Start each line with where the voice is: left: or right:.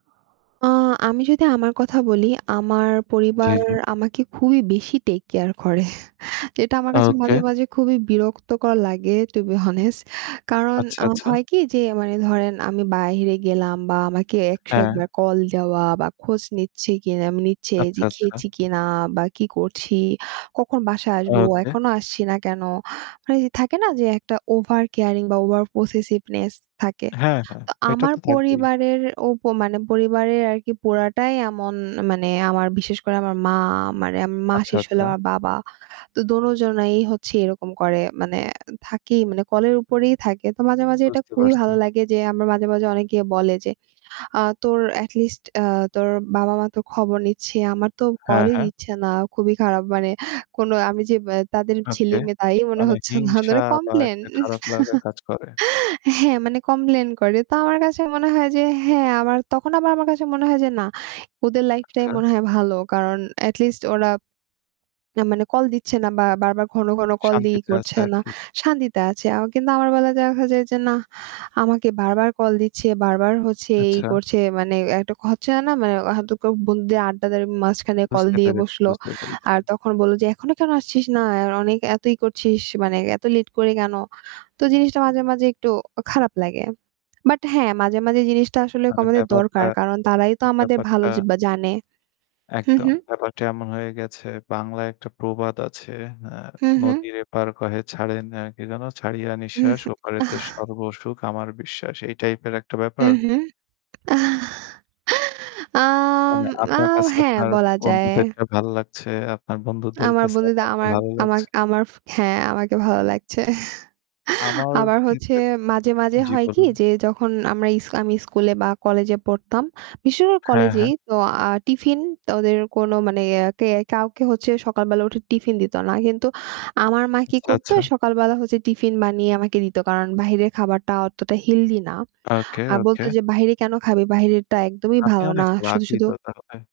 right: আ আমি যদি আমার কথা বলি আমার
left: জি,
right: পরিবার
left: জি।
right: আমাকে খুবই বেশি টেক কেয়ার করে। এটা আমার কাছে
left: ওকে।
right: মাঝে, মাঝে খুবই বিরক্তকর লাগে টু বি হনেস্ট কারণ
left: আচ্ছা,
right: আ
left: আচ্ছা।
right: হয় কি যে মানে ধরেন আমি বাইরে গেলাম বা আমাকে ১০১
left: হ্যাঁ।
right: বার কল দেওয়া বা খোঁজ নিচ্ছি কিনা, নিচ্ছে যে
left: আচ্ছা, আচ্ছা।
right: খেয়েছি কিনা বা কি করছি, কখন বাসায় আসবো
left: ওকে।
right: এখনও আসছি। না কেন? মানে থাকে না যে একটা ওভার কেয়ারিং বা ওভারপসেসিভনেস থাকে।
left: হ্যাঁ, হ্যাঁ,
right: তো
left: এটা
right: আমার
left: তো থাকবেই।
right: পরিবারের ও ব মানে পরিবারের আরকি পোড়াটাই এমন মানে আমার বিশেষ করে আমার মা মারে মা
left: আচ্ছা,
right: শেষ হলে
left: আচ্ছা।
right: আমার বাবা। তো দোনোজনেই হচ্ছে এরকম করে মানে থাকি মানে কলের উপরেই থাকে। তো মাঝে, মাঝে এটা
left: বুঝতে
right: খুবই
left: পারছি।
right: ভালো লাগে যে আমার মাঝে, মাঝে অনেকে বলে, যে আ "তোর এটি লিস্ট আ তোর বাবা-মা তো খবর নিচ্ছে। আমার তো
left: হ্যাঁ,
right: কলই
left: হ্যাঁ।
right: দিচ্ছে না। খুবই খারাপ মানে কোন আমি যে ব্যা তাদের
left: ওকে
right: ছেলে-মেয়ে তাই মনে
left: মানে
right: হচ্ছে না"
left: হিংসা
right: মানে
left: বা
right: কমপ্লেইন
left: একটা খারাপ লাগা কাজ করে।
right: হ্যাঁ, মানে কমপ্লেইন করে। তো আমার কাছে মনে হয় যে হ্যাঁ তখন আবার আমার কাছে মনে হয় যে না ওদের লাইফ টাই
left: আচ্ছা।
right: মনে হয় ভালো। কারণ এটি লিস্ট ওরা মানে কল দিচ্ছে না বা বারবার ঘন, ঘন কল দিয়ে ই
left: শান্তিতে আছে
right: করছে না
left: আরকি।
right: শান্তিতে আছে অ কিন্তু আমার বেলায় দেখা যায় যে না আমাকে বারবার কল দিচ্ছে বারবার হচ্ছে এই
left: আচ্ছা।
right: করছে মানে একটা হচ্ছে না, মানে এখন তো ক বন্ধুদের আড্ডাদের মাঝখানে কল
left: বুঝতে
right: দিয়ে
left: পেরেছি,
right: বসল।
left: বুঝতে পেরেছি।
right: আর তখন বললো যে "এখনো কেন আসছিস না? আর অনেক এত ই করছিস মানে এত লেট করে কেন?" তো জিনিসটা মাঝে, মাঝে একটু খারাপ লাগে বাট হ্যাঁ, মাঝে, মাঝে জিনিসটা আসলে
left: মানে
right: আমাদের
left: ব্যাপারটা,
right: দরকার কারণ তারাই তো আমাদের ভালো
left: ব্যাপারটা
right: য জানে। হুম,
left: একদম
right: হুম।
left: ব্যাপারটা এমন হয়ে গেছে। বাংলায় একটা প্রবাদ আছে। অ্যা
right: হু, হু
left: "নদীর এপার কহে ছাড়ে না কি যেন ছাড়িয়া নিঃশ্বাস
right: উহু
left: ওপারেতে
right: আহ!
left: সর্বসুখ আমার বিশ্বাস" এই টাইপের একটা
right: হু,
left: ব্যাপার?
right: হু। আহ! আম
left: মানে
right: আ
left: আপনার কাছে
right: হ্যাঁ,
left: আপনার
right: বলা যায়।
left: বন্ধুদেরটা ভাল লাগছে। আপনার বন্ধুদের
right: আমার
left: কাছে
right: বন্ধুদা
left: আপনারটা
right: আমার
left: ভালো
right: আমার
left: লাগছে।
right: আমার হ্যাঁ আমাকে ভালো লাগছে।
left: আমার
right: আবার হচ্ছে
left: ক্ষেত্রে
right: মাঝে, মাঝে
left: জি
right: হয় কি
left: বলুন।
right: যে যখন আমরা ইসলামি স্কুলে বা কলেজে পড়তাম বেশির ভাগ
left: হ্যাঁ,
right: কলেজেই
left: হ্যাঁ।
right: তো আ টিফিন তো ওদের কোনো মানে ইয়া কে কাউকে হচ্ছে সকালবেলা উঠে টিফিন দিতো না কিন্তু আমার মা কি
left: আচ্ছা,
right: করতো
left: আচ্ছা।
right: সকালবেলা হচ্ছে টিফিন বানিয়ে আমাকে দিত কারণ বাহিরের খাবারটা অতটা হেলদি না
left: ওকে,
right: আর
left: ওকে।
right: বলতো যে "বাইরে কেন খাবি বাইরেরটা একদমই
left: আপনি
right: ভালো না
left: অনেক
right: শুধু,
left: লাকি
right: শুধু"
left: তো তাহলে।